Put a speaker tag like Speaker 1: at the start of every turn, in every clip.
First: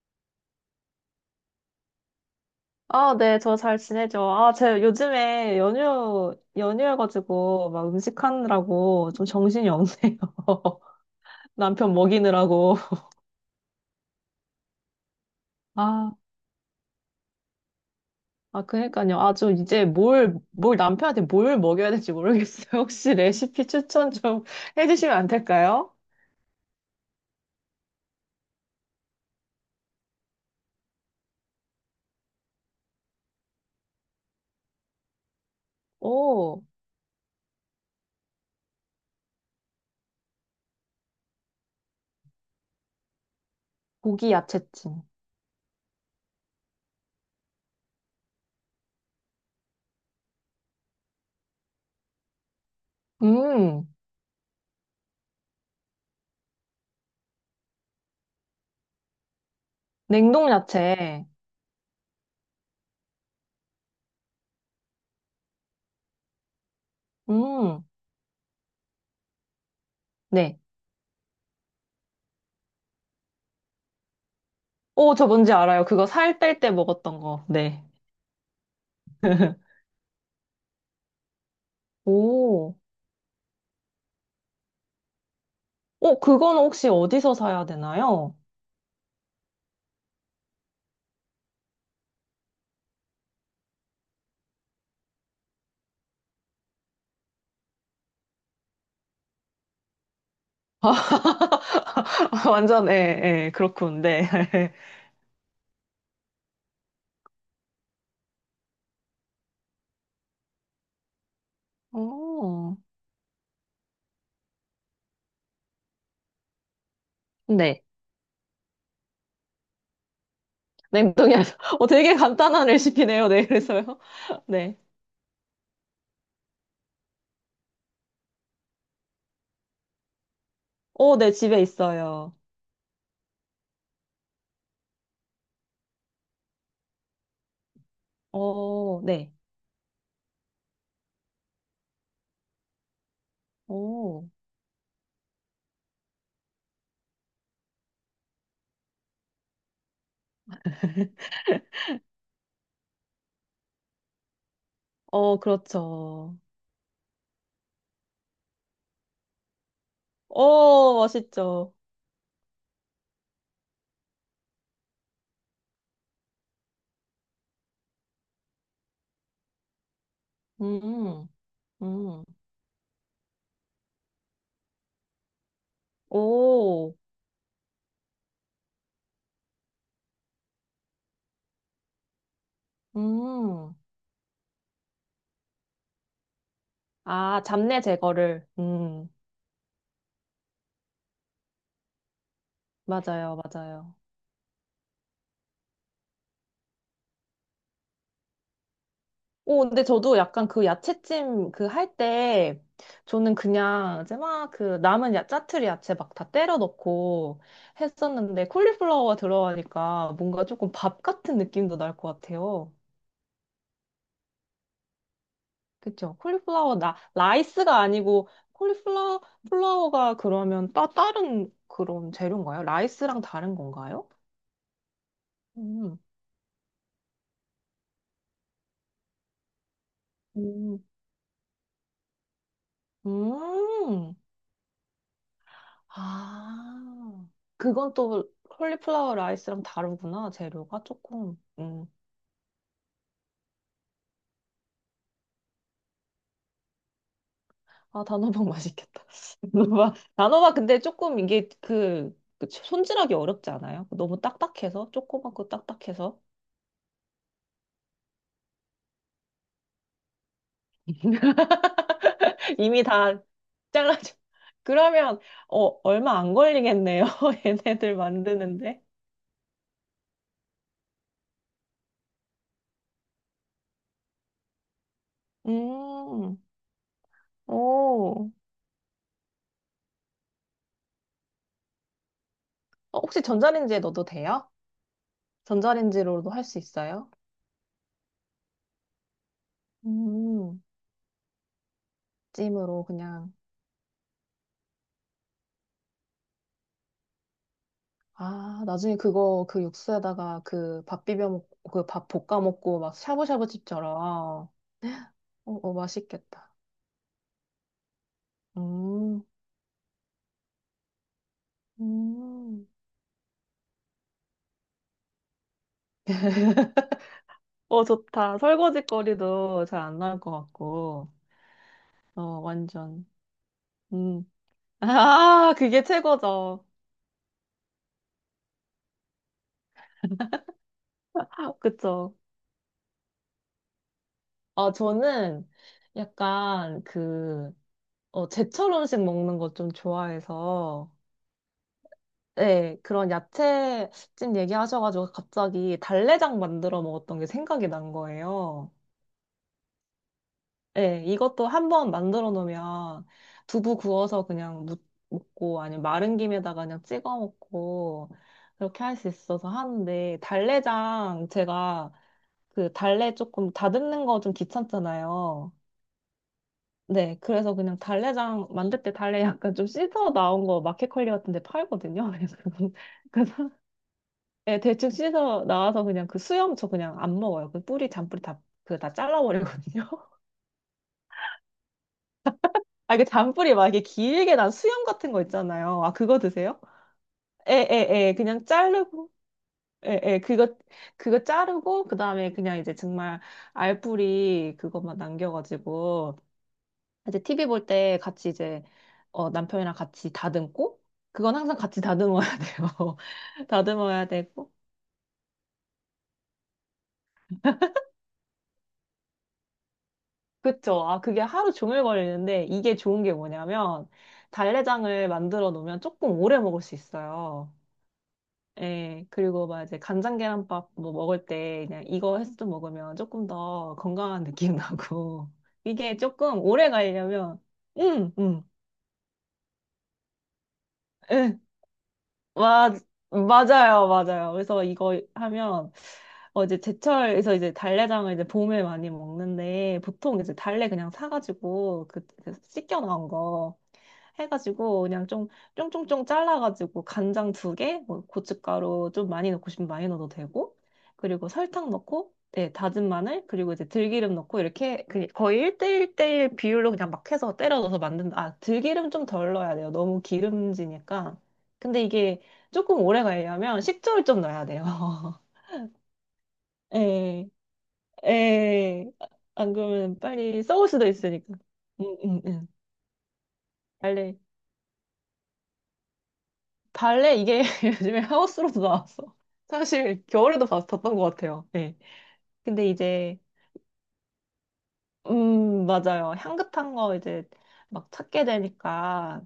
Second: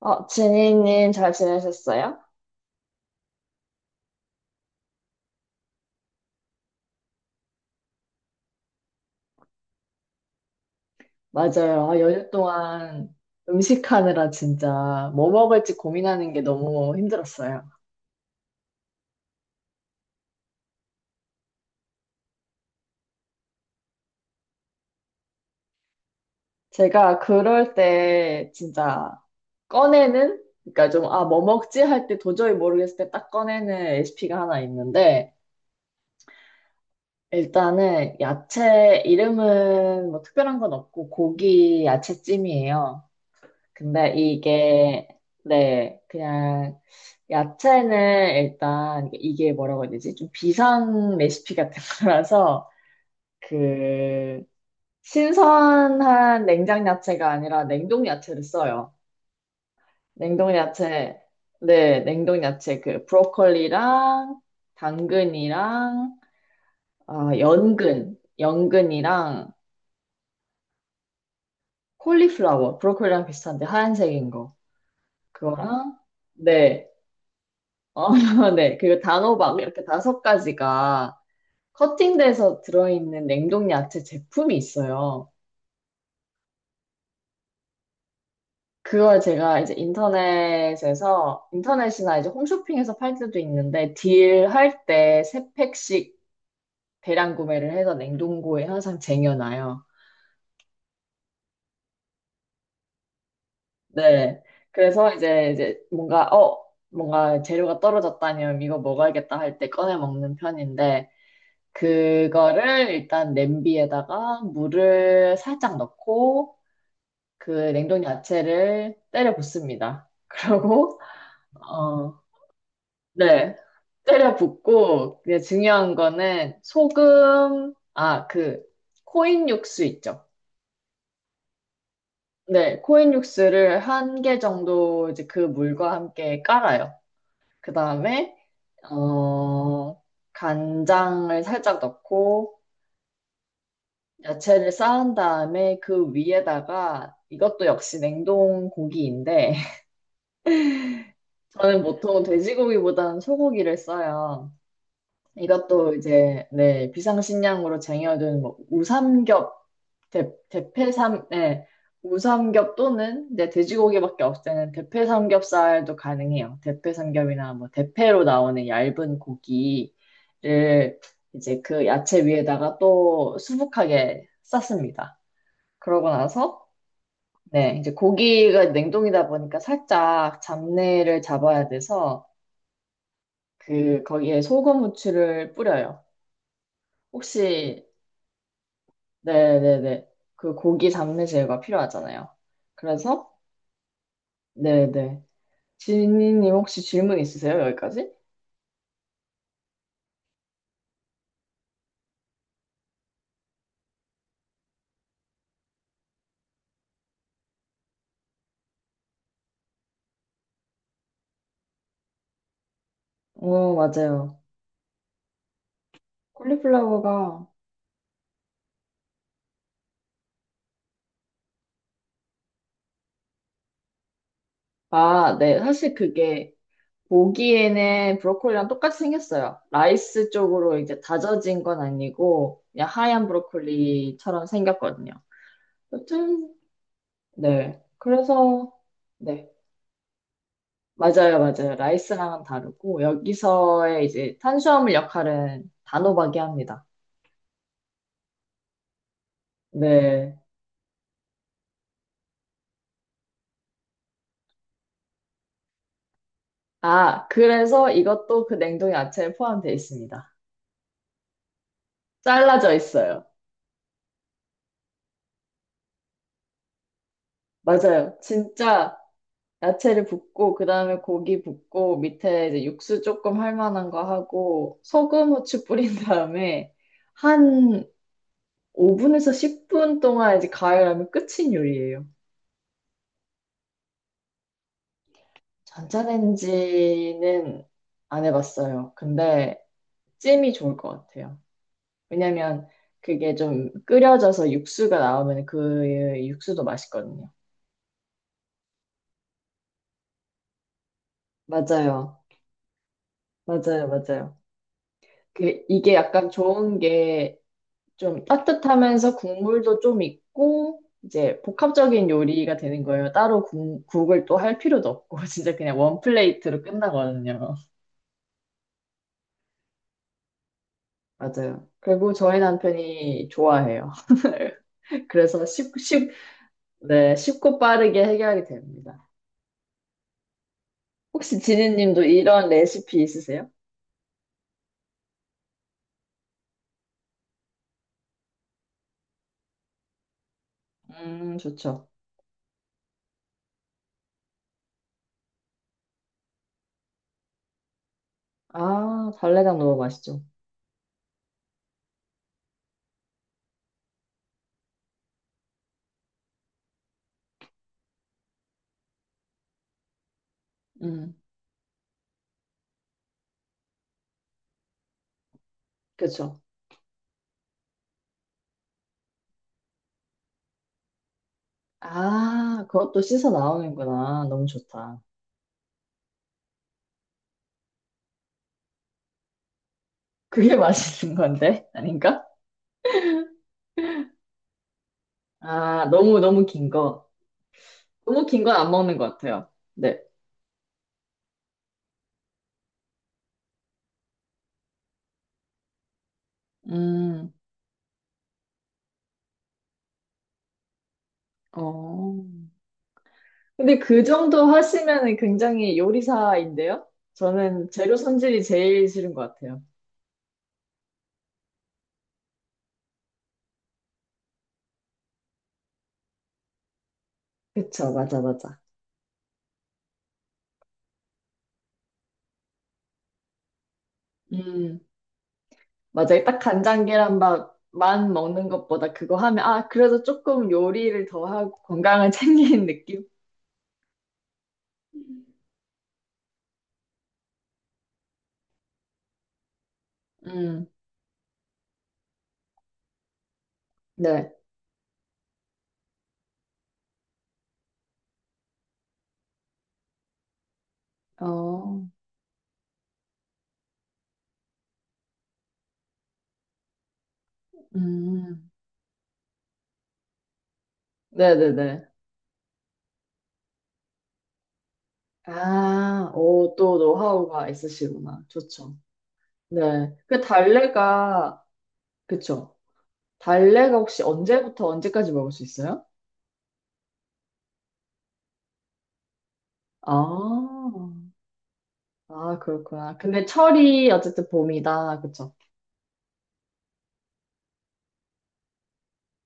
Speaker 1: 어, 지니님 잘 지내셨어요?
Speaker 2: 아, 네, 저 잘 지내죠. 아, 제가 요즘에 연휴여가지고 막 음식하느라고 좀 정신이 없네요.
Speaker 1: 맞아요.
Speaker 2: 남편
Speaker 1: 아, 연휴
Speaker 2: 먹이느라고.
Speaker 1: 동안 음식하느라 진짜 뭐 먹을지
Speaker 2: 아,
Speaker 1: 고민하는 게 너무 힘들었어요.
Speaker 2: 아, 그니까요. 아, 좀 이제 뭘 남편한테 뭘 먹여야 될지 모르겠어요. 혹시 레시피 추천 좀 해주시면 안 될까요?
Speaker 1: 제가 그럴 때 진짜 꺼내는? 그러니까 좀, 아, 뭐 먹지? 할 때 도저히 모르겠을 때 딱 꺼내는 레시피가 하나 있는데,
Speaker 2: 오,
Speaker 1: 일단은 야채 이름은 뭐 특별한 건 없고 고기 야채찜이에요. 근데
Speaker 2: 고기 야채찜.
Speaker 1: 이게, 네, 그냥, 야채는 일단, 이게 뭐라고 해야 되지? 좀 비상 레시피 같은 거라서,
Speaker 2: 음,
Speaker 1: 그, 신선한 냉장 야채가 아니라 냉동 야채를 써요.
Speaker 2: 냉동
Speaker 1: 냉동 야채,
Speaker 2: 야채.
Speaker 1: 네, 냉동 야채, 그, 브로콜리랑, 당근이랑, 아,
Speaker 2: 음,
Speaker 1: 연근, 연근이랑,
Speaker 2: 네.
Speaker 1: 콜리플라워, 브로콜리랑 비슷한데 하얀색인 거.
Speaker 2: 오, 저 뭔지 알아요.
Speaker 1: 그거랑,
Speaker 2: 그거 살 뺄 때
Speaker 1: 네.
Speaker 2: 먹었던 거. 네.
Speaker 1: 어, 네. 그리고 단호박 이렇게 다섯 가지가 커팅돼서
Speaker 2: 오.
Speaker 1: 들어있는 냉동 야채 제품이 있어요.
Speaker 2: 어, 그건 혹시 어디서 사야 되나요?
Speaker 1: 그걸 제가 이제 인터넷이나 이제 홈쇼핑에서 팔 때도 있는데, 딜할 때 세 팩씩 대량 구매를 해서 냉동고에 항상 쟁여놔요.
Speaker 2: 완전, 예, 예, 그렇군, 네.
Speaker 1: 네. 그래서 이제 뭔가, 뭔가 재료가 떨어졌다니 이거 먹어야겠다 할 때 꺼내 먹는 편인데,
Speaker 2: 어,
Speaker 1: 그거를 일단 냄비에다가 물을 살짝 넣고 그
Speaker 2: 네.
Speaker 1: 냉동 야채를 때려 붓습니다. 그러고
Speaker 2: 냉동이 아니라, 어, 되게
Speaker 1: 어,
Speaker 2: 간단한 레시피네요, 네,
Speaker 1: 네.
Speaker 2: 그래서요.
Speaker 1: 때려
Speaker 2: 네.
Speaker 1: 붓고 이제 중요한 거는 소금 아, 그 코인 육수 있죠.
Speaker 2: 어, 네, 집에 있어요.
Speaker 1: 네, 코인 육수를 한 개 정도 이제 그 물과 함께 깔아요. 그다음에
Speaker 2: 어, 네.
Speaker 1: 어, 간장을 살짝 넣고
Speaker 2: 오,
Speaker 1: 야채를 쌓은 다음에 그 위에다가 이것도 역시 냉동 고기인데 저는 보통 돼지고기보다는 소고기를 써요.
Speaker 2: 어,
Speaker 1: 이것도
Speaker 2: 그렇죠.
Speaker 1: 이제 네 비상식량으로 쟁여둔 뭐 우삼겹 대,
Speaker 2: 어,
Speaker 1: 대패삼 네
Speaker 2: 맛있죠.
Speaker 1: 우삼겹 또는 네, 돼지고기밖에 없을 때는 대패삼겹살도 가능해요. 대패삼겹이나 뭐 대패로 나오는 얇은 고기를
Speaker 2: 음,
Speaker 1: 이제 그 야채
Speaker 2: 음,
Speaker 1: 위에다가 또 수북하게 쌌습니다. 그러고 나서
Speaker 2: 오,
Speaker 1: 네, 이제 고기가 냉동이다 보니까 살짝 잡내를 잡아야 돼서
Speaker 2: 음.
Speaker 1: 그 거기에 소금 후추를 뿌려요.
Speaker 2: 아, 잡내
Speaker 1: 혹시
Speaker 2: 제거를.
Speaker 1: 네네네 그 고기 잡내 제거가 필요하잖아요. 그래서
Speaker 2: 맞아요, 맞아요.
Speaker 1: 네네 지니님 혹시 질문 있으세요? 여기까지?
Speaker 2: 오, 근데 저도 약간 그 야채찜 그 할 때, 저는 그냥 이제 막 그 남은 야, 짜투리 야채 막 다 때려 넣고 했었는데, 콜리플라워가 들어가니까 뭔가 조금 밥 같은 느낌도 날 것 같아요.
Speaker 1: 어 맞아요.
Speaker 2: 그쵸? 콜리플라워, 나,
Speaker 1: 콜리플라워가
Speaker 2: 라이스가 아니고, 콜리플라워, 플라워가 그러면 다른 그런 재료인가요? 라이스랑 다른 건가요?
Speaker 1: 아 네 사실
Speaker 2: 음,
Speaker 1: 그게 보기에는 브로콜리랑 똑같이 생겼어요. 라이스 쪽으로
Speaker 2: 음,
Speaker 1: 이제 다져진 건 아니고 그냥 하얀
Speaker 2: 음.
Speaker 1: 브로콜리처럼 생겼거든요. 여튼
Speaker 2: 아,
Speaker 1: 네.
Speaker 2: 그건 또
Speaker 1: 그래서,
Speaker 2: 콜리플라워
Speaker 1: 네.
Speaker 2: 라이스랑 다르구나. 재료가 조금,
Speaker 1: 맞아요, 맞아요. 라이스랑은 다르고, 여기서의 이제 탄수화물 역할은 단호박이 합니다.
Speaker 2: 아, 단호박 맛있겠다. 단호박,
Speaker 1: 네.
Speaker 2: 단호박 근데 조금 이게 그, 그 손질하기 어렵지 않아요? 너무 딱딱해서? 조그맣고 딱딱해서?
Speaker 1: 아, 그래서 이것도 그 냉동 야채에 포함되어 있습니다. 잘라져
Speaker 2: 이미 다
Speaker 1: 있어요.
Speaker 2: 잘라줘. 그러면, 어, 얼마 안 걸리겠네요. 얘네들
Speaker 1: 맞아요.
Speaker 2: 만드는데.
Speaker 1: 진짜 야채를 붓고, 그 다음에 고기 붓고, 밑에 이제 육수 조금 할 만한 거 하고, 소금, 후추 뿌린
Speaker 2: 음,
Speaker 1: 다음에, 한
Speaker 2: 오.
Speaker 1: 5분에서 10분 동안 이제 가열하면 끝인 요리예요.
Speaker 2: 어, 혹시 전자레인지에 넣어도 돼요? 전자레인지로도 할 수 있어요?
Speaker 1: 전자레인지는 안 해봤어요. 근데 찜이
Speaker 2: 음,
Speaker 1: 좋을 것 같아요. 왜냐면
Speaker 2: 찜으로 그냥.
Speaker 1: 그게 좀 끓여져서 육수가 나오면 그 육수도 맛있거든요.
Speaker 2: 아, 나중에 그거 그 육수에다가 그 밥 비벼 먹고 그 밥
Speaker 1: 맞아요.
Speaker 2: 볶아 먹고 막
Speaker 1: 맞아요.
Speaker 2: 샤브샤브집처럼. 어,
Speaker 1: 그,
Speaker 2: 어,
Speaker 1: 이게 약간
Speaker 2: 맛있겠다.
Speaker 1: 좋은 게 좀 따뜻하면서
Speaker 2: 음,
Speaker 1: 국물도 좀 있고, 이제 복합적인 요리가
Speaker 2: 음.
Speaker 1: 되는 거예요. 따로 국을 또 할 필요도 없고, 진짜 그냥 원 플레이트로 끝나거든요.
Speaker 2: 어, 좋다. 설거지거리도 잘 안 나올 것 같고.
Speaker 1: 맞아요. 그리고
Speaker 2: 어,
Speaker 1: 저희
Speaker 2: 완전.
Speaker 1: 남편이 좋아해요.
Speaker 2: 음.
Speaker 1: 그래서
Speaker 2: 아,
Speaker 1: 쉽,
Speaker 2: 그게 최고죠.
Speaker 1: 네, 쉽고 빠르게 해결이 됩니다. 혹시
Speaker 2: 아,
Speaker 1: 지니님도
Speaker 2: 그쵸.
Speaker 1: 이런 레시피 있으세요?
Speaker 2: 어, 저는 약간 그, 어, 제철 음식 먹는 거 좀 좋아해서
Speaker 1: 좋죠.
Speaker 2: 네, 그런 야채집 얘기하셔가지고 갑자기 달래장 만들어 먹었던 게 생각이 난 거예요.
Speaker 1: 아, 달래장 너무 맛있죠.
Speaker 2: 네, 이것도 한번 만들어 놓으면 두부 구워서 그냥 먹고 아니면 마른 김에다가 그냥 찍어 먹고 그렇게 할 수 있어서 하는데
Speaker 1: 음,
Speaker 2: 달래장 제가 그 달래 조금 다듬는 거 좀 귀찮잖아요.
Speaker 1: 그쵸.
Speaker 2: 네, 그래서 그냥 달래장 만들 때 달래 약간 좀 씻어 나온 거 마켓컬리 같은 데 팔거든요. 그래서
Speaker 1: 아, 그것도 씻어 나오는구나. 너무
Speaker 2: 예, 대충
Speaker 1: 좋다.
Speaker 2: 씻어 나와서 그냥 그 수염 저 그냥 안 먹어요. 그 뿌리, 잔뿌리 다, 그 다 잘라버리거든요.
Speaker 1: 그게 맛있는 건데? 아닌가?
Speaker 2: 아, 그 잔뿌리 막 이게 길게 난 수염 같은 거 있잖아요.
Speaker 1: 아,
Speaker 2: 아,
Speaker 1: 너무,
Speaker 2: 그거
Speaker 1: 너무
Speaker 2: 드세요?
Speaker 1: 긴 거.
Speaker 2: 에에에
Speaker 1: 너무 긴
Speaker 2: 그냥
Speaker 1: 건 안 먹는 것
Speaker 2: 자르고,
Speaker 1: 같아요. 네.
Speaker 2: 에에 그거, 그거 자르고, 그 다음에 그냥 이제 정말 알뿌리 그것만 남겨가지고, 이제
Speaker 1: 음,
Speaker 2: TV 볼 때 같이 이제, 어, 남편이랑 같이 다듬고, 그건 항상 같이
Speaker 1: 어.
Speaker 2: 다듬어야 돼요.
Speaker 1: 근데 그
Speaker 2: 다듬어야
Speaker 1: 정도
Speaker 2: 되고.
Speaker 1: 하시면은 굉장히 요리사인데요? 저는 재료 손질이 제일 싫은 것 같아요.
Speaker 2: 그쵸. 아, 그게 하루 종일 걸리는데 이게 좋은 게 뭐냐면 달래장을 만들어 놓으면 조금 오래 먹을 수 있어요.
Speaker 1: 그쵸, 맞아, 맞아.
Speaker 2: 예, 그리고 막 이제 간장 계란밥 뭐 먹을 때 그냥 이거 해서 좀 먹으면 조금 더 건강한 느낌
Speaker 1: 음.
Speaker 2: 나고 이게
Speaker 1: 맞아요. 딱
Speaker 2: 조금 오래
Speaker 1: 간장
Speaker 2: 가려면
Speaker 1: 계란밥만
Speaker 2: 음, 음,
Speaker 1: 먹는 것보다 그거 하면, 아, 그래도 조금 요리를 더
Speaker 2: 예.
Speaker 1: 하고 건강을 챙기는
Speaker 2: 와,
Speaker 1: 느낌?
Speaker 2: 맞아요, 맞아요. 그래서 이거 하면, 어, 이제 제철에서 이제 달래장을 이제 봄에 많이 먹는데, 보통 이제
Speaker 1: 음,
Speaker 2: 달래 그냥 사가지고, 그, 그 씻겨 나온 거
Speaker 1: 네.
Speaker 2: 해가지고, 그냥 좀, 쫑쫑쫑 잘라가지고, 간장 두 개, 뭐 고춧가루 좀 많이 넣고 싶으면 많이 넣어도 되고, 그리고 설탕
Speaker 1: 어,
Speaker 2: 넣고, 네, 다진 마늘, 그리고 이제 들기름 넣고, 이렇게 그 거의 1대1대1 비율로 그냥 막 해서 때려 넣어서 만든다. 아,
Speaker 1: 음,
Speaker 2: 들기름 좀 덜 넣어야 돼요. 너무 기름지니까.
Speaker 1: 네네네.
Speaker 2: 근데 이게 조금 오래 가려면 식초를 좀 넣어야 돼요.
Speaker 1: 아, 오, 또
Speaker 2: 예,
Speaker 1: 노하우가 있으시구나. 좋죠.
Speaker 2: 예. 안
Speaker 1: 네.
Speaker 2: 그러면
Speaker 1: 그
Speaker 2: 빨리 썩을 수도 있으니까.
Speaker 1: 달래가,
Speaker 2: 응, 응, 응.
Speaker 1: 그쵸. 달래가 혹시
Speaker 2: 발레,
Speaker 1: 언제부터 언제까지 먹을 수 있어요?
Speaker 2: 발레 이게 요즘에 하우스로도 나왔어. 사실 겨울에도
Speaker 1: 아,
Speaker 2: 봤던 것 같아요. 예.
Speaker 1: 아,
Speaker 2: 근데
Speaker 1: 그렇구나.
Speaker 2: 이제
Speaker 1: 근데 철이 어쨌든 봄이다. 그쵸.
Speaker 2: 맞아요. 향긋한 거 이제 막 찾게 되니까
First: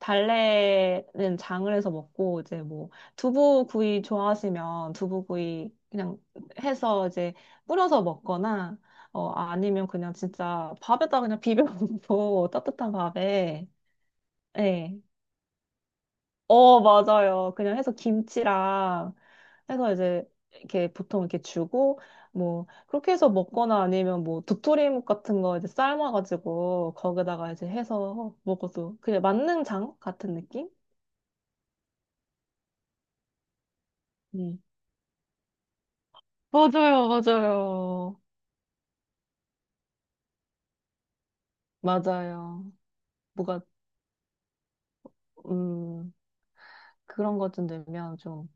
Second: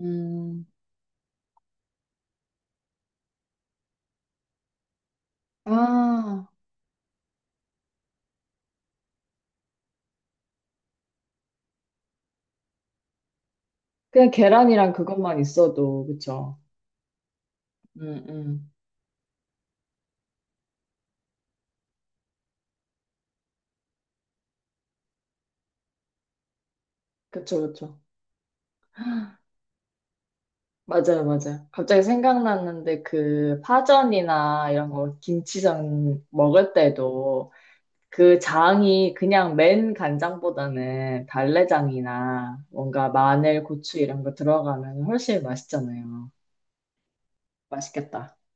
Speaker 1: 음,
Speaker 2: 장을 해서 먹고 이제 뭐 두부구이 좋아하시면 두부구이 그냥
Speaker 1: 아.
Speaker 2: 해서 이제 뿌려서 먹거나 어 아니면 그냥 진짜 밥에다 그냥 비벼 먹고 따뜻한 밥에
Speaker 1: 그냥 계란이랑
Speaker 2: 네.
Speaker 1: 그것만 있어도, 그쵸?
Speaker 2: 어, 맞아요. 그냥 해서
Speaker 1: 음, 음.
Speaker 2: 김치랑 해서 이제 이렇게 보통 이렇게 주고 뭐 그렇게 해서 먹거나 아니면 뭐 도토리묵 같은 거 이제 삶아가지고 거기다가
Speaker 1: 그쵸,
Speaker 2: 이제
Speaker 1: 그쵸.
Speaker 2: 해서 먹어도 그냥 만능장 같은 느낌?
Speaker 1: 맞아요, 맞아요. 갑자기 생각났는데 그
Speaker 2: 음.
Speaker 1: 파전이나 이런 거 김치전 먹을
Speaker 2: 맞아요,
Speaker 1: 때도
Speaker 2: 맞아요.
Speaker 1: 그 장이 그냥 맨 간장보다는 달래장이나
Speaker 2: 맞아요.
Speaker 1: 뭔가
Speaker 2: 뭐가
Speaker 1: 마늘, 고추 이런 거 들어가면 훨씬
Speaker 2: 음
Speaker 1: 맛있잖아요.
Speaker 2: 그런 것 좀 되면
Speaker 1: 맛있겠다.
Speaker 2: 좀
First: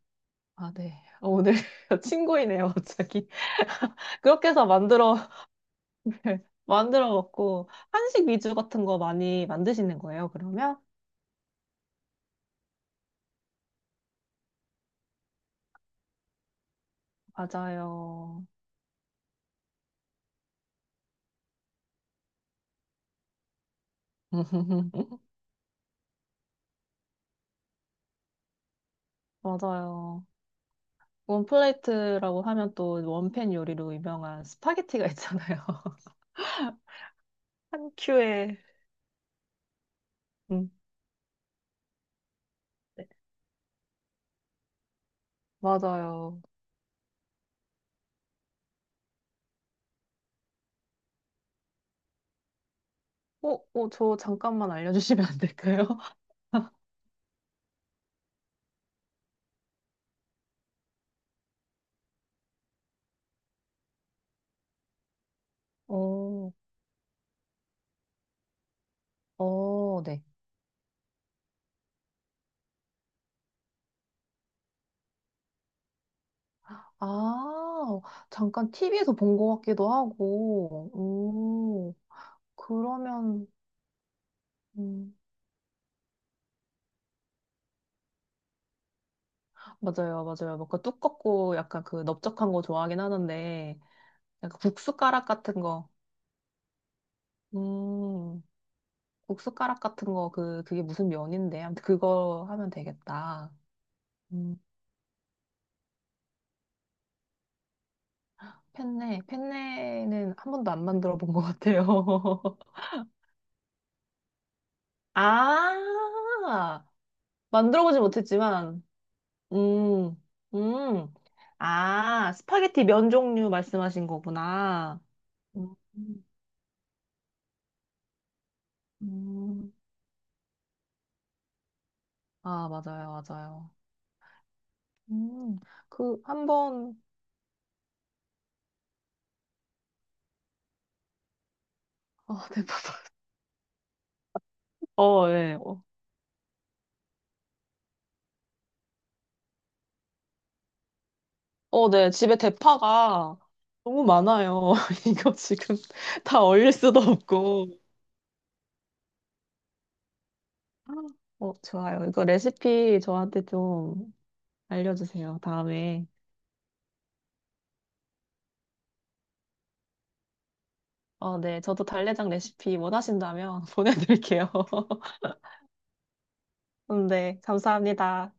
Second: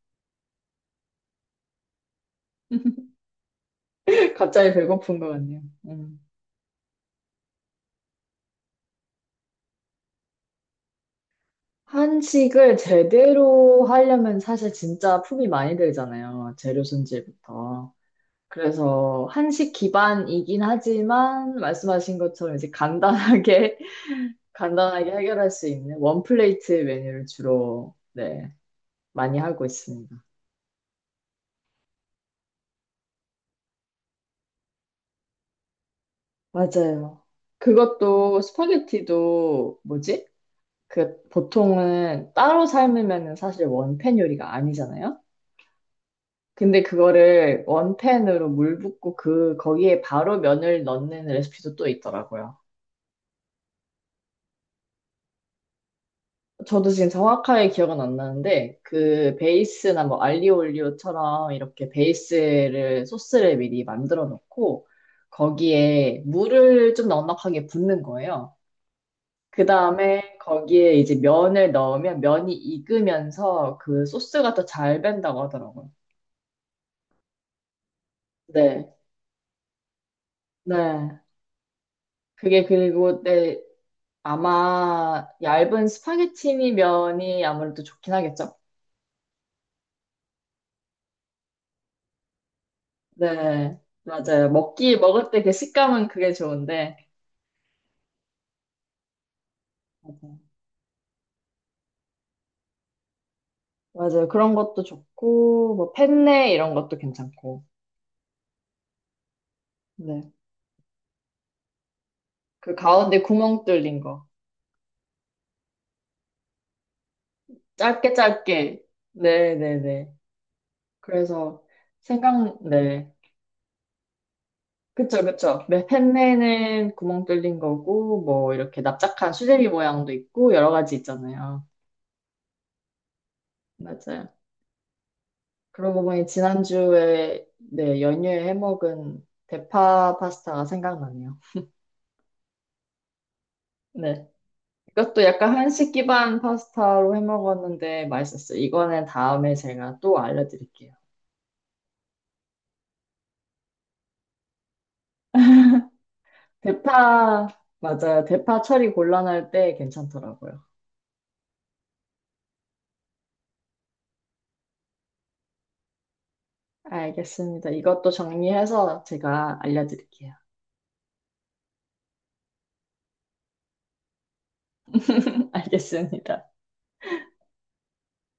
Speaker 2: 아, 네. 오늘 친구이네요, 갑자기. 그렇게 해서
Speaker 1: 갑자기
Speaker 2: 만들어
Speaker 1: 배고픈 것 같네요. 음.
Speaker 2: 만들어 먹고 한식 위주 같은 거 많이 만드시는 거예요, 그러면?
Speaker 1: 한식을 제대로 하려면 사실 진짜 품이 많이 들잖아요. 재료 손질부터.
Speaker 2: 맞아요.
Speaker 1: 그래서 한식 기반이긴 하지만 말씀하신 것처럼 이제 간단하게 간단하게 해결할 수 있는 원플레이트 메뉴를 주로 네, 많이 하고 있습니다.
Speaker 2: 맞아요. 원플레이트라고 하면 또 원팬 요리로 유명한 스파게티가 있잖아요.
Speaker 1: 맞아요.
Speaker 2: 한
Speaker 1: 그것도
Speaker 2: 큐에.
Speaker 1: 스파게티도 뭐지?
Speaker 2: 음,
Speaker 1: 그 보통은 따로
Speaker 2: 네.
Speaker 1: 삶으면은 사실 원팬 요리가 아니잖아요.
Speaker 2: 맞아요.
Speaker 1: 근데 그거를 원팬으로 물 붓고 그 거기에 바로 면을 넣는 레시피도 또 있더라고요.
Speaker 2: 어, 어, 저 잠깐만 알려주시면 안 될까요?
Speaker 1: 저도 지금 정확하게 기억은 안 나는데, 그 베이스나 뭐 알리오올리오처럼 이렇게 소스를 미리 만들어 놓고, 거기에
Speaker 2: 오,
Speaker 1: 물을 좀 넉넉하게 붓는 거예요. 그
Speaker 2: 오, 네.
Speaker 1: 다음에 거기에 이제 면을 넣으면 면이 익으면서 그 소스가 더 잘 밴다고 하더라고요.
Speaker 2: 아, 잠깐
Speaker 1: 네.
Speaker 2: TV에서 본 것 같기도 하고,
Speaker 1: 네.
Speaker 2: 오,
Speaker 1: 그게 그리고,
Speaker 2: 그러면,
Speaker 1: 네.
Speaker 2: 음,
Speaker 1: 아마 얇은 스파게티니 면이 아무래도 좋긴 하겠죠.
Speaker 2: 맞아요, 맞아요. 뭔가 두껍고 약간 그 넓적한 거 좋아하긴
Speaker 1: 네,
Speaker 2: 하는데,
Speaker 1: 맞아요.
Speaker 2: 약간 국숫가락
Speaker 1: 먹을 때 그
Speaker 2: 같은 거,
Speaker 1: 식감은 그게 좋은데.
Speaker 2: 음, 국숫가락 같은 거,
Speaker 1: 맞아요.
Speaker 2: 그, 그게 무슨 면인데. 아무튼 그거 하면 되겠다.
Speaker 1: 맞아요. 그런
Speaker 2: 음,
Speaker 1: 것도 좋고, 뭐, 펜네 이런 것도 괜찮고.
Speaker 2: 펜네.
Speaker 1: 네.
Speaker 2: 펜네는 한 번도 안 만들어 본 것 같아요.
Speaker 1: 그 가운데 구멍 뚫린 거.
Speaker 2: 아, 만들어 보지
Speaker 1: 짧게 짧게.
Speaker 2: 못했지만,
Speaker 1: 네네네.
Speaker 2: 음, 음.
Speaker 1: 그래서
Speaker 2: 아, 스파게티
Speaker 1: 네.
Speaker 2: 면 종류 말씀하신 거구나.
Speaker 1: 그쵸, 그쵸.
Speaker 2: 음,
Speaker 1: 네, 펜네는 구멍 뚫린 거고, 뭐, 이렇게 납작한 수제비
Speaker 2: 음.
Speaker 1: 모양도 있고, 여러 가지 있잖아요.
Speaker 2: 아, 맞아요, 맞아요.
Speaker 1: 맞아요.
Speaker 2: 음,
Speaker 1: 그러고
Speaker 2: 그,
Speaker 1: 보니
Speaker 2: 한 번,
Speaker 1: 지난주에, 네, 연휴에 해먹은 대파 파스타가 생각나네요.
Speaker 2: 어, 대파
Speaker 1: 네. 이것도
Speaker 2: 어,
Speaker 1: 약간
Speaker 2: 예.
Speaker 1: 한식 기반 파스타로 해 먹었는데 맛있었어요. 이거는 다음에 제가 또 알려드릴게요.
Speaker 2: 어, 네. 집에 대파가 너무 많아요. 이거 지금 다 얼릴 수도
Speaker 1: 대파,
Speaker 2: 없고.
Speaker 1: 맞아요. 대파 처리 곤란할 때 괜찮더라고요.
Speaker 2: 어, 좋아요. 이거 레시피 저한테 좀 알려주세요. 다음에.
Speaker 1: 알겠습니다. 이것도 정리해서 제가 알려드릴게요.
Speaker 2: 어, 네. 저도 달래장 레시피 원하신다면 보내드릴게요.
Speaker 1: 알겠습니다.
Speaker 2: 네. 감사합니다.